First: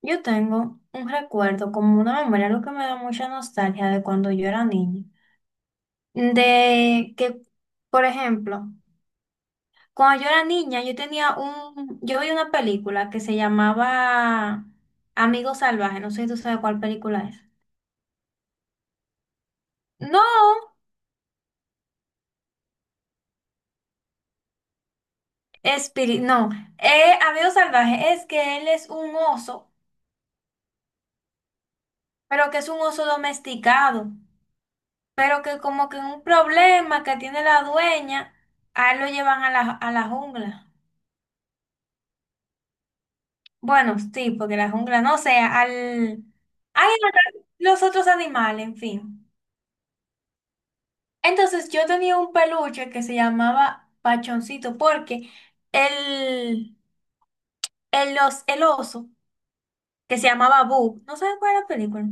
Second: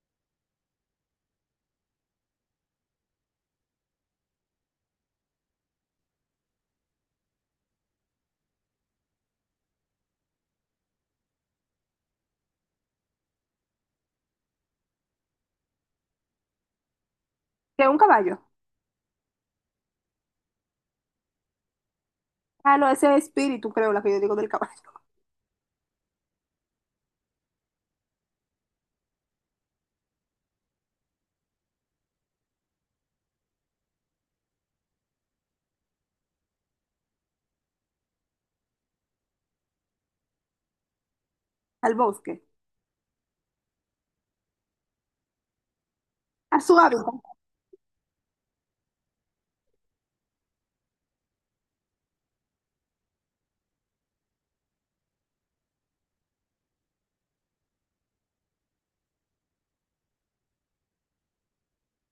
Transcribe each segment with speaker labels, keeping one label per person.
Speaker 1: Yo tengo un recuerdo, como una memoria, lo que me da mucha nostalgia de cuando yo era niña. De que, por ejemplo, cuando yo era niña, yo vi una película que se llamaba Amigo Salvaje. No sé si tú sabes cuál película es.
Speaker 2: Que un caballo.
Speaker 1: No,
Speaker 2: Ah, no, ese es espíritu, creo, la que yo digo del caballo.
Speaker 1: Espíritu, no, Amigo Salvaje es que él es un oso, pero que es un oso domesticado, pero que como que un problema que tiene la dueña, a él lo llevan a la jungla.
Speaker 2: Al bosque.
Speaker 1: Bueno, sí, porque la jungla, no sé, al...
Speaker 2: A su
Speaker 1: Hay
Speaker 2: hábitat.
Speaker 1: los otros animales, en fin. Entonces yo tenía un peluche que se llamaba Pachoncito, porque el, el oso, que se llamaba Boo, no sé cuál es la película.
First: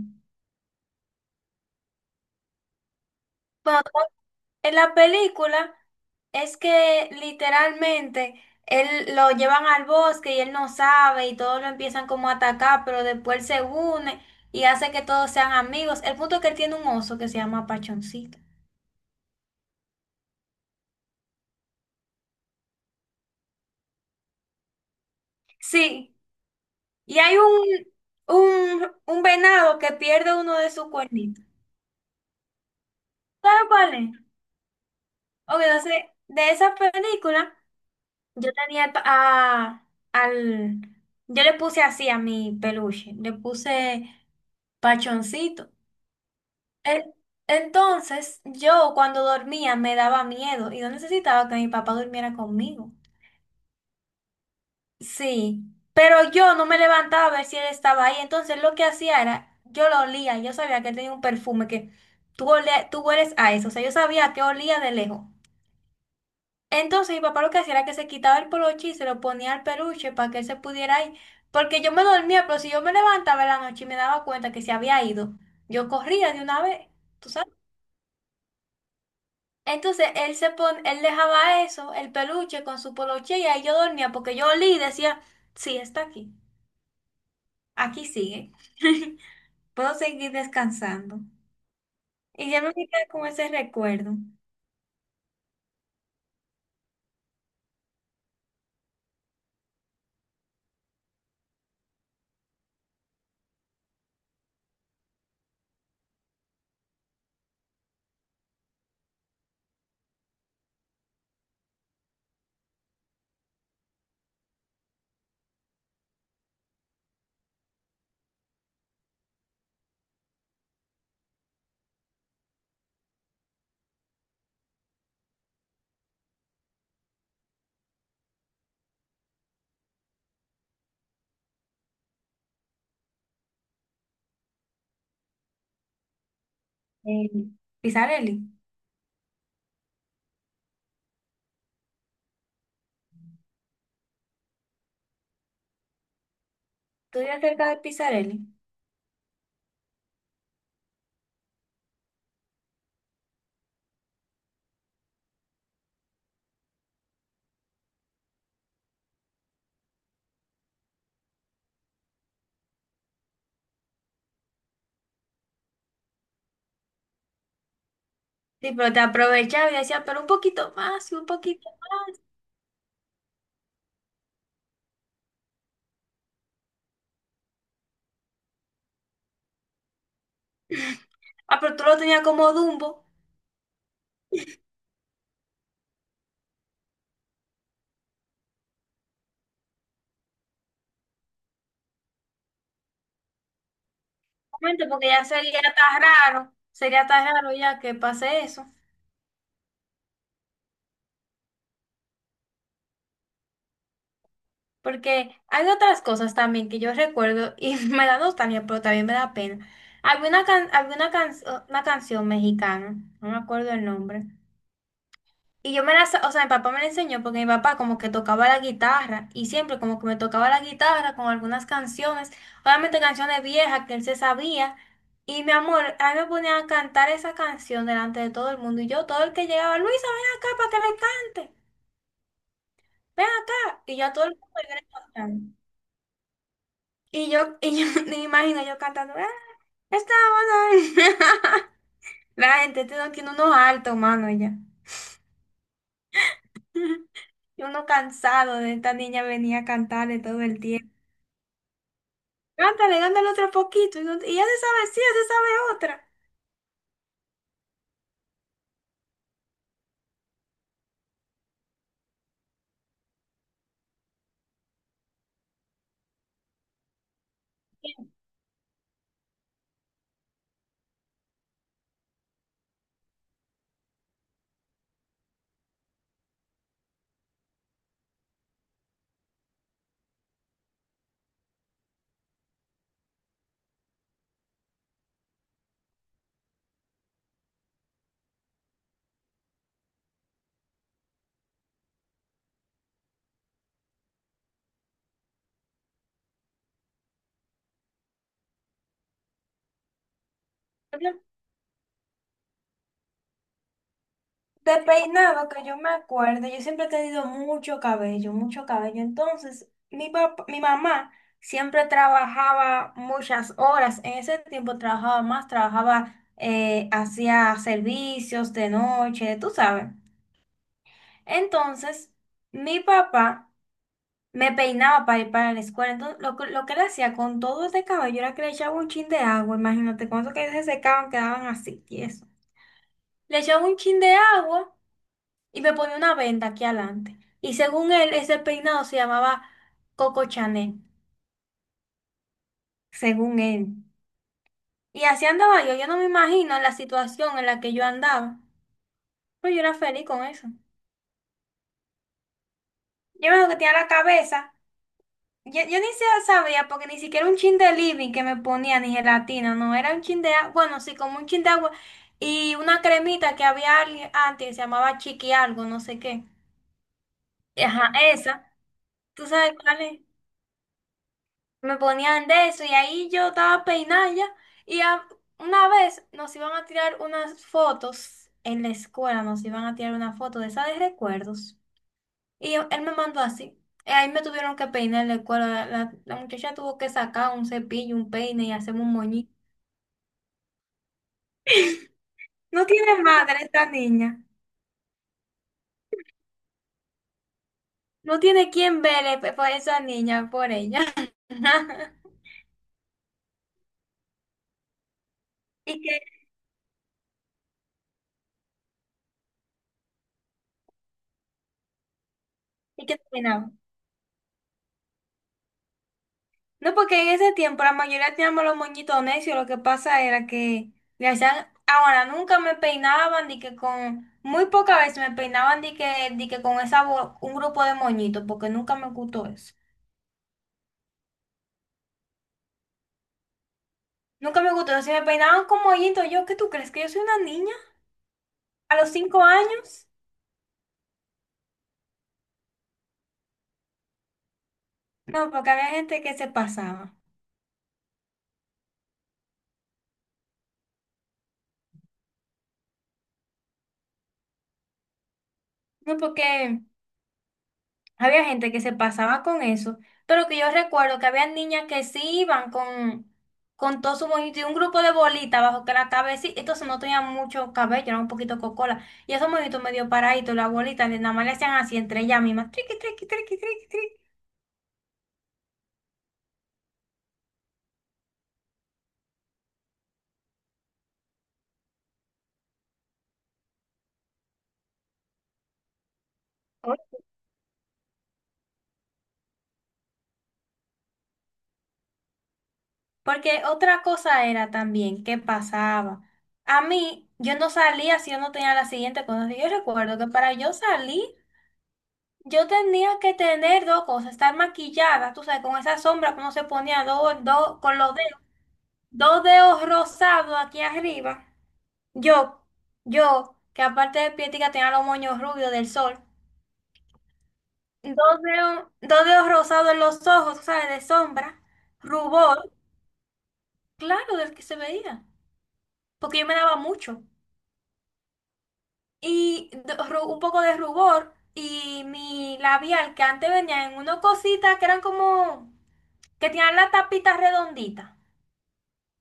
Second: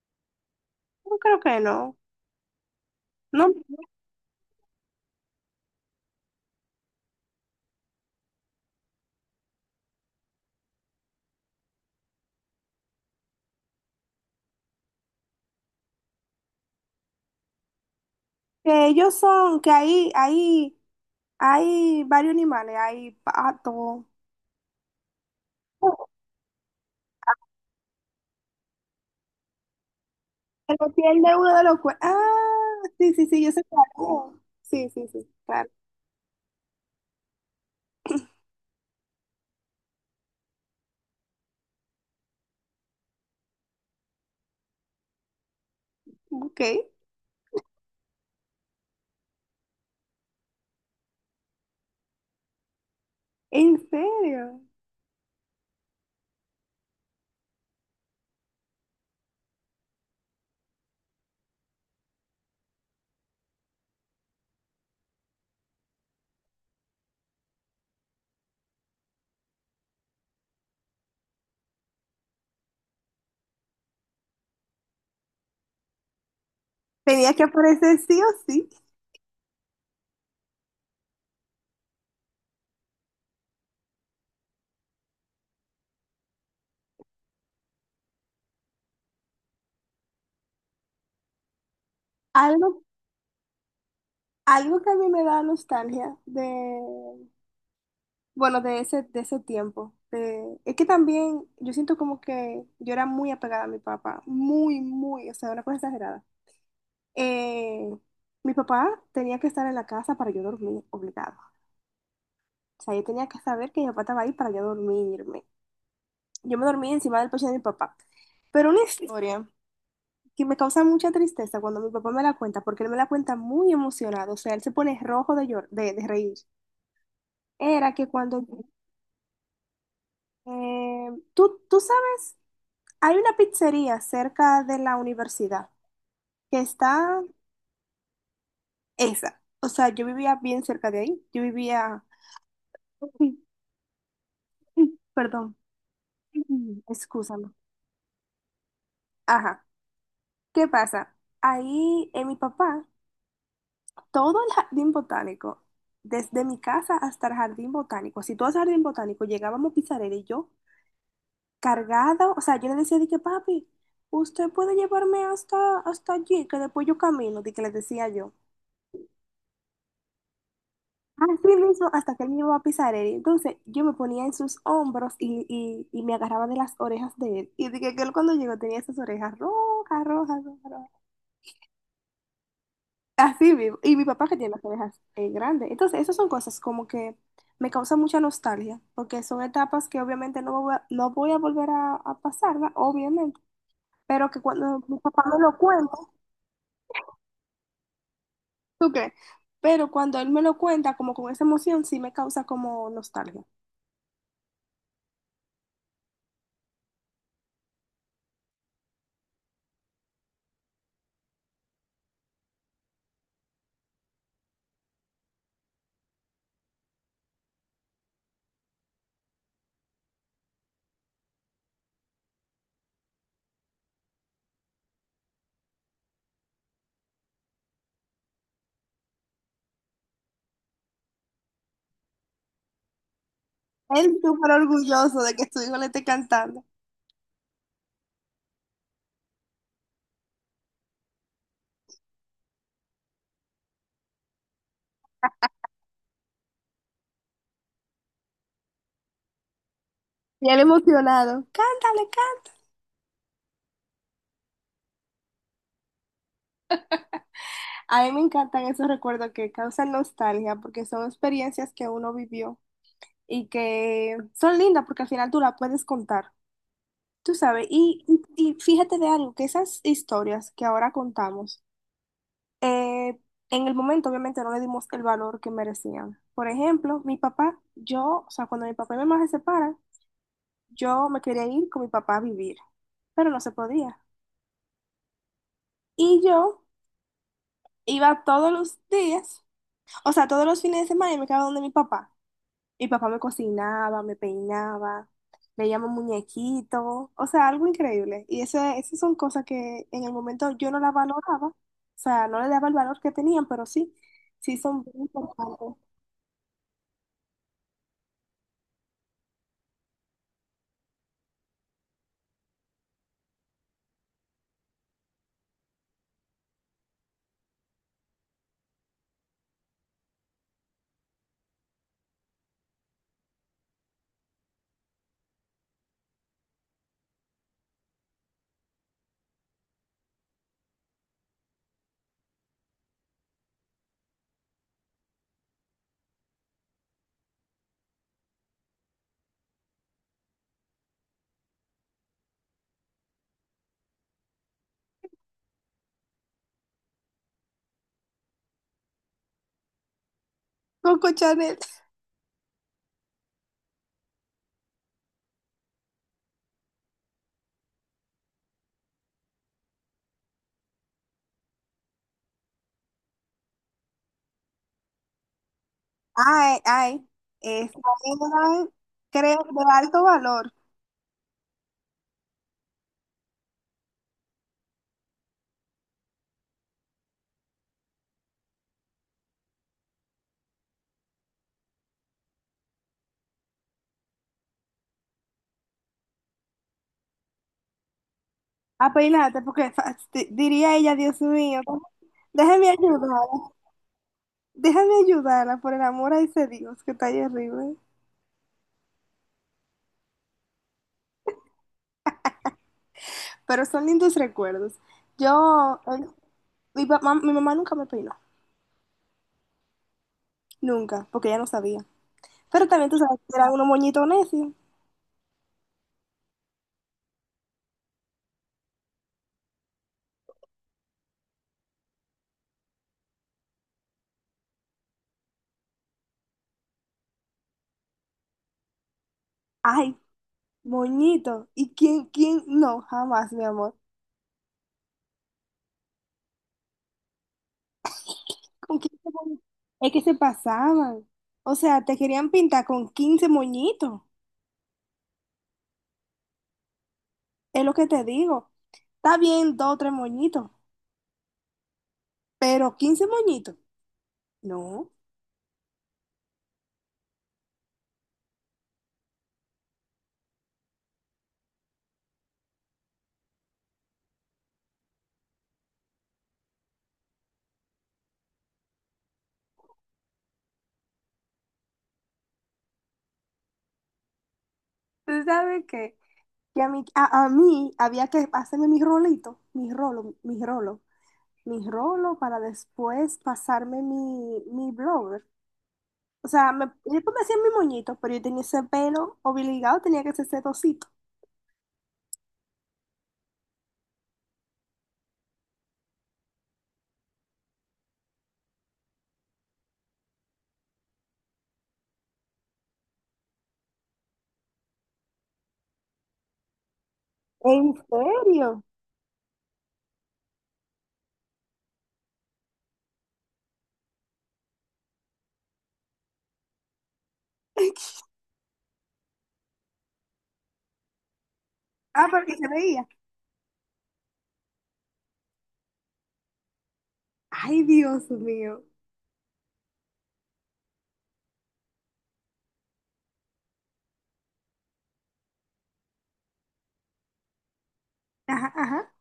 Speaker 2: No creo que no. No,
Speaker 1: Bueno, en la película es que literalmente él lo llevan al bosque y él no sabe y todos lo empiezan como a atacar, pero después él se une y hace que todos sean amigos. El punto es que él tiene un oso que se llama Pachoncito.
Speaker 2: que ellos son, que ahí, hay varios animales, hay pato. Oh.
Speaker 1: Sí, y hay un venado que pierde uno de
Speaker 2: Que
Speaker 1: sus
Speaker 2: lo pierde
Speaker 1: cuernitos.
Speaker 2: uno de los cuernos. Ah, sí, sí, sí, yo sé
Speaker 1: ¿Sabes cuál es?
Speaker 2: cuál es. Sí, sí, sí,
Speaker 1: Ok,
Speaker 2: claro.
Speaker 1: entonces, de esa película, yo tenía pa- a, al... yo le puse así a mi peluche, le puse Pachoncito.
Speaker 2: Ok.
Speaker 1: En- Entonces, yo cuando dormía me daba miedo y no necesitaba que mi papá durmiera conmigo.
Speaker 2: ¿En serio?
Speaker 1: Sí, pero yo no me levantaba a ver si él estaba ahí. Entonces lo que hacía era, yo lo olía, yo sabía que él tenía un perfume que tú hueles a eso, o sea, yo sabía que olía de lejos. Entonces mi papá lo que hacía era que se quitaba el poloche y se lo ponía al peluche para que él se pudiera ir, porque yo me dormía, pero si yo me levantaba en la noche y me daba cuenta que se había ido, yo corría de una vez, ¿tú
Speaker 2: Tenía que
Speaker 1: sabes?
Speaker 2: aparecer sí o sí.
Speaker 1: Entonces él dejaba eso, el peluche con su poloche y ahí yo dormía porque yo olía y decía, sí, está aquí. Aquí sigue. Puedo seguir descansando. Y ya
Speaker 2: Algo,
Speaker 1: me quedé con ese recuerdo.
Speaker 2: Algo que a mí me da nostalgia de, bueno, de ese tiempo. Es que también yo siento como que yo era muy apegada a mi papá, muy, muy, o sea, una cosa exagerada. Eh, Mi papá tenía que estar en la casa para yo dormir, obligado. O sea, yo tenía que saber que mi papá estaba ahí para yo dormirme. Yo me dormía encima del pecho de mi papá. Pero una historia que me causa mucha tristeza cuando mi papá me la cuenta, porque él me la cuenta muy emocionado, o sea, él se pone rojo de, de reír. Era que cuando, eh, tú sabes, hay una pizzería cerca de la universidad, que está
Speaker 1: Eh, Pisarelli.
Speaker 2: esa, o sea, yo vivía bien cerca de ahí, yo vivía, perdón,
Speaker 1: Estoy
Speaker 2: excúsame,
Speaker 1: acerca de Pisarelli.
Speaker 2: ajá, ¿qué pasa? Ahí mi papá todo el jardín botánico, desde mi casa hasta el jardín botánico, si tú vas al jardín botánico, llegábamos Pizarera y yo cargada, o sea, yo le decía de que papi, usted puede llevarme hasta allí, que después yo camino, de que le decía yo.
Speaker 1: Sí, pero te aprovechaba y decía, pero un poquito más, y un
Speaker 2: Así
Speaker 1: poquito.
Speaker 2: mismo, hasta que él me llevaba a Pizarera. Y entonces yo me ponía en sus hombros y me agarraba de las orejas de él. Y dije que él cuando llegó tenía esas orejas rojas, rojas, rojas.
Speaker 1: Ah, pero tú lo tenías como Dumbo.
Speaker 2: Así vivo. Y mi papá que tiene las orejas grandes. Entonces, esas son cosas como que me causan mucha nostalgia, porque son etapas que obviamente no voy a volver a pasar, ¿va? Obviamente. Pero que cuando
Speaker 1: Obviamente,
Speaker 2: mi
Speaker 1: porque
Speaker 2: papá
Speaker 1: ya
Speaker 2: me lo
Speaker 1: sería
Speaker 2: cuenta,
Speaker 1: tan raro. Sería tan raro ya que pase eso.
Speaker 2: ¿tú crees? Pero cuando él me lo cuenta, como con esa emoción, sí me causa como nostalgia.
Speaker 1: Porque hay otras cosas también que yo recuerdo y me da nostalgia, pero también me da pena. Había una, can- había una, can- una canción mexicana, no me acuerdo el nombre. Y yo me la, sa- o sea, mi papá me la enseñó porque mi papá como que tocaba la guitarra y siempre como que me tocaba la guitarra con algunas canciones, obviamente canciones viejas que él se sabía. Y mi amor, a mí me ponía a cantar esa canción delante de todo el mundo, y yo, todo el que llegaba: Luisa, ven acá para que le cante, ven acá. Y ya
Speaker 2: Él
Speaker 1: todo el mundo
Speaker 2: súper
Speaker 1: me viene
Speaker 2: orgulloso de
Speaker 1: cantando.
Speaker 2: que su hijo le esté cantando.
Speaker 1: Y yo me imagino yo cantando, "Ah, estamos ahí". La gente tiene unos altos, mano, ya. Y uno cansado de esta niña venía a cantarle todo
Speaker 2: Y él
Speaker 1: el tiempo.
Speaker 2: emocionado. Cántale, cántale.
Speaker 1: Cántale, dándole otro poquito. Y, y ya se sabe, sí, ya se sabe otra.
Speaker 2: A mí me encantan esos recuerdos que causan nostalgia, porque son experiencias que uno vivió, y que son lindas porque al final tú las puedes contar, tú sabes. Y fíjate de algo, que esas historias que ahora contamos, eh, en el momento obviamente no le dimos el valor que merecían. Por ejemplo, mi papá, yo, o sea, cuando mi papá y mi mamá se separan, yo me quería ir con mi papá a vivir, pero no se podía. Y yo iba todos los días, o sea, todos los fines de semana y me quedaba donde mi papá. Y papá me cocinaba, me peinaba, veíamos muñequitos, o sea, algo increíble. Y eso, esas son cosas que en el momento yo no las valoraba, o sea, no le daba el valor que tenían, pero sí, sí
Speaker 1: De
Speaker 2: son muy
Speaker 1: peinado, que yo
Speaker 2: importantes.
Speaker 1: me acuerdo, yo siempre he tenido mucho cabello, mucho cabello. Entonces, mi mamá siempre trabajaba muchas horas. En ese tiempo trabajaba más, trabajaba, hacía servicios de noche, tú sabes. Entonces, mi papá me peinaba para ir para la escuela. Entonces, lo que le hacía con todo este cabello era que le echaba un chin de agua. Imagínate, cuando que se secaban quedaban así, tiesos. Le echaba un chin de agua y me ponía una venda aquí adelante. Y según él, ese peinado se llamaba Coco Chanel, según él. Y así andaba yo. Yo no me imagino la situación en la que yo andaba. Pero yo era feliz con eso.
Speaker 2: Coco Chanel.
Speaker 1: Yo me acuerdo que tenía la cabeza. Yo ni siquiera sabía, porque ni siquiera un chin de living que me ponía, ni gelatina, no, era un chin de agua, bueno, sí, como un chin de agua y una cremita que había antes, que se llamaba chiqui algo, no sé qué.
Speaker 2: Ay, ay, Esa
Speaker 1: Ajá, esa,
Speaker 2: era,
Speaker 1: ¿tú
Speaker 2: creo,
Speaker 1: sabes
Speaker 2: de
Speaker 1: cuál es?
Speaker 2: alto valor.
Speaker 1: Me ponían de eso y ahí yo estaba peinada ya y una vez nos iban a tirar unas fotos en la escuela, nos iban a tirar una foto de esa de recuerdos. Y él me mandó así. Y ahí me tuvieron que peinar el cuero. La muchacha tuvo que sacar un cepillo, un peine y hacerme
Speaker 2: A
Speaker 1: un moñito.
Speaker 2: peinarte, porque diría ella, Dios mío,
Speaker 1: No
Speaker 2: déjame
Speaker 1: tiene
Speaker 2: ayudar,
Speaker 1: madre esta niña.
Speaker 2: déjame ayudarla por el amor a ese Dios que está ahí arriba.
Speaker 1: No tiene quien vele por esa niña, por ella.
Speaker 2: Pero son lindos recuerdos. Yo,
Speaker 1: ¿Y que
Speaker 2: el- Mi papá, mi mamá nunca me peinó, nunca, porque ella no sabía. Pero
Speaker 1: y
Speaker 2: también tú
Speaker 1: que
Speaker 2: sabes que era
Speaker 1: terminaba?
Speaker 2: uno moñito necio.
Speaker 1: No, porque en ese tiempo la mayoría teníamos los moñitos necios. Lo que pasa era que le hacían. Ahora, nunca me peinaban, ni que con. Muy pocas veces me peinaban, ni que con esa, un grupo de moñitos, porque nunca me gustó eso.
Speaker 2: Ay, moñito. ¿Y quién? No, jamás, mi amor.
Speaker 1: Nunca me gustó. Si me peinaban como hoyito, yo, ¿qué tú crees? ¿Que yo soy una niña? ¿A
Speaker 2: ¿Con
Speaker 1: los
Speaker 2: quién se
Speaker 1: cinco
Speaker 2: moñi-
Speaker 1: años?
Speaker 2: Es que se pasaban. O sea, te querían pintar con 15 moñitos.
Speaker 1: No, porque había gente que se pasaba.
Speaker 2: Es lo que te digo. Está bien, dos o tres moñitos, pero 15 moñitos. No.
Speaker 1: No, porque había gente que se pasaba con eso. Pero que yo recuerdo que había niñas que sí iban con todo su moñito y un grupo de bolitas bajo que la cabeza, entonces no tenía mucho cabello, era un poquito cocola. Y esos moñitos medio paraditos, las bolitas, nada más le hacían así entre ellas mismas. Triqui, triqui, triqui, triqui, triqui.
Speaker 2: ¿Tú sabes qué? Que a mí había que hacerme mi rolito, mi rolo para después pasarme mi blower. O sea, me, yo pues me hacía mi moñito, pero yo tenía ese pelo obligado, tenía que hacer ese trocito.
Speaker 1: Porque otra cosa era también qué pasaba. A mí, yo no salía si yo no tenía la siguiente cosa. Yo recuerdo que para yo salir, yo tenía que tener dos cosas: estar maquillada, tú sabes, con esa sombra que uno se ponía
Speaker 2: ¿En
Speaker 1: con los dedos,
Speaker 2: serio?
Speaker 1: dos dedos rosados aquí arriba. Yo, que aparte de pietica tenía los moños rubios del sol, dos dedos rosados en los ojos, tú sabes, de sombra,
Speaker 2: Ah, porque se
Speaker 1: rubor,
Speaker 2: veía.
Speaker 1: claro, del que se veía, porque yo me daba mucho.
Speaker 2: Ay, Dios mío.
Speaker 1: Y un poco de rubor y mi labial, que antes venía en unas cositas que eran como que tenían la tapita redondita.
Speaker 2: Ajá, ajá.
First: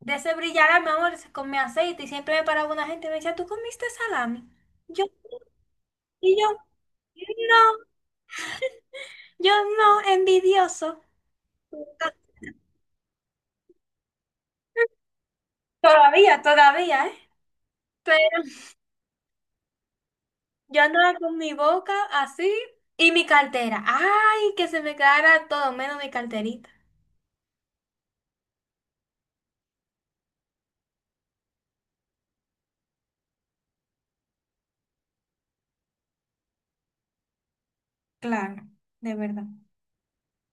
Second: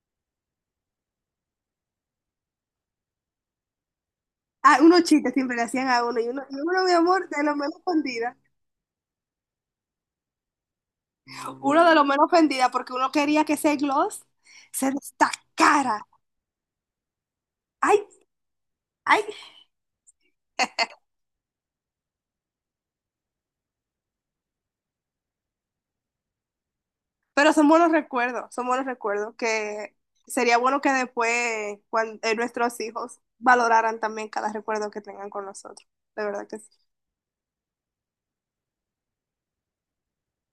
Speaker 1: De ese brillar, mi amor, con mi aceite, y siempre me paraba una gente y me decía, ¿tú comiste salami?
Speaker 2: Ah, unos
Speaker 1: Yo,
Speaker 2: chistes siempre le hacían a uno. Y
Speaker 1: y
Speaker 2: uno, y
Speaker 1: yo,
Speaker 2: uno, mi amor, de lo menos
Speaker 1: no,
Speaker 2: ofendida.
Speaker 1: yo, no, envidioso.
Speaker 2: Uno de lo menos ofendida porque uno quería que ese gloss se destacara.
Speaker 1: Todavía, todavía, ¿eh?
Speaker 2: Ay,
Speaker 1: Pero
Speaker 2: ay,
Speaker 1: yo andaba con mi boca así y mi cartera. Ay, que se me quedara todo menos mi carterita.
Speaker 2: Pero son buenos recuerdos que sería bueno que después nuestros hijos valoraran también cada recuerdo que tengan con nosotros. De verdad que sí.
Speaker 1: Claro, de verdad.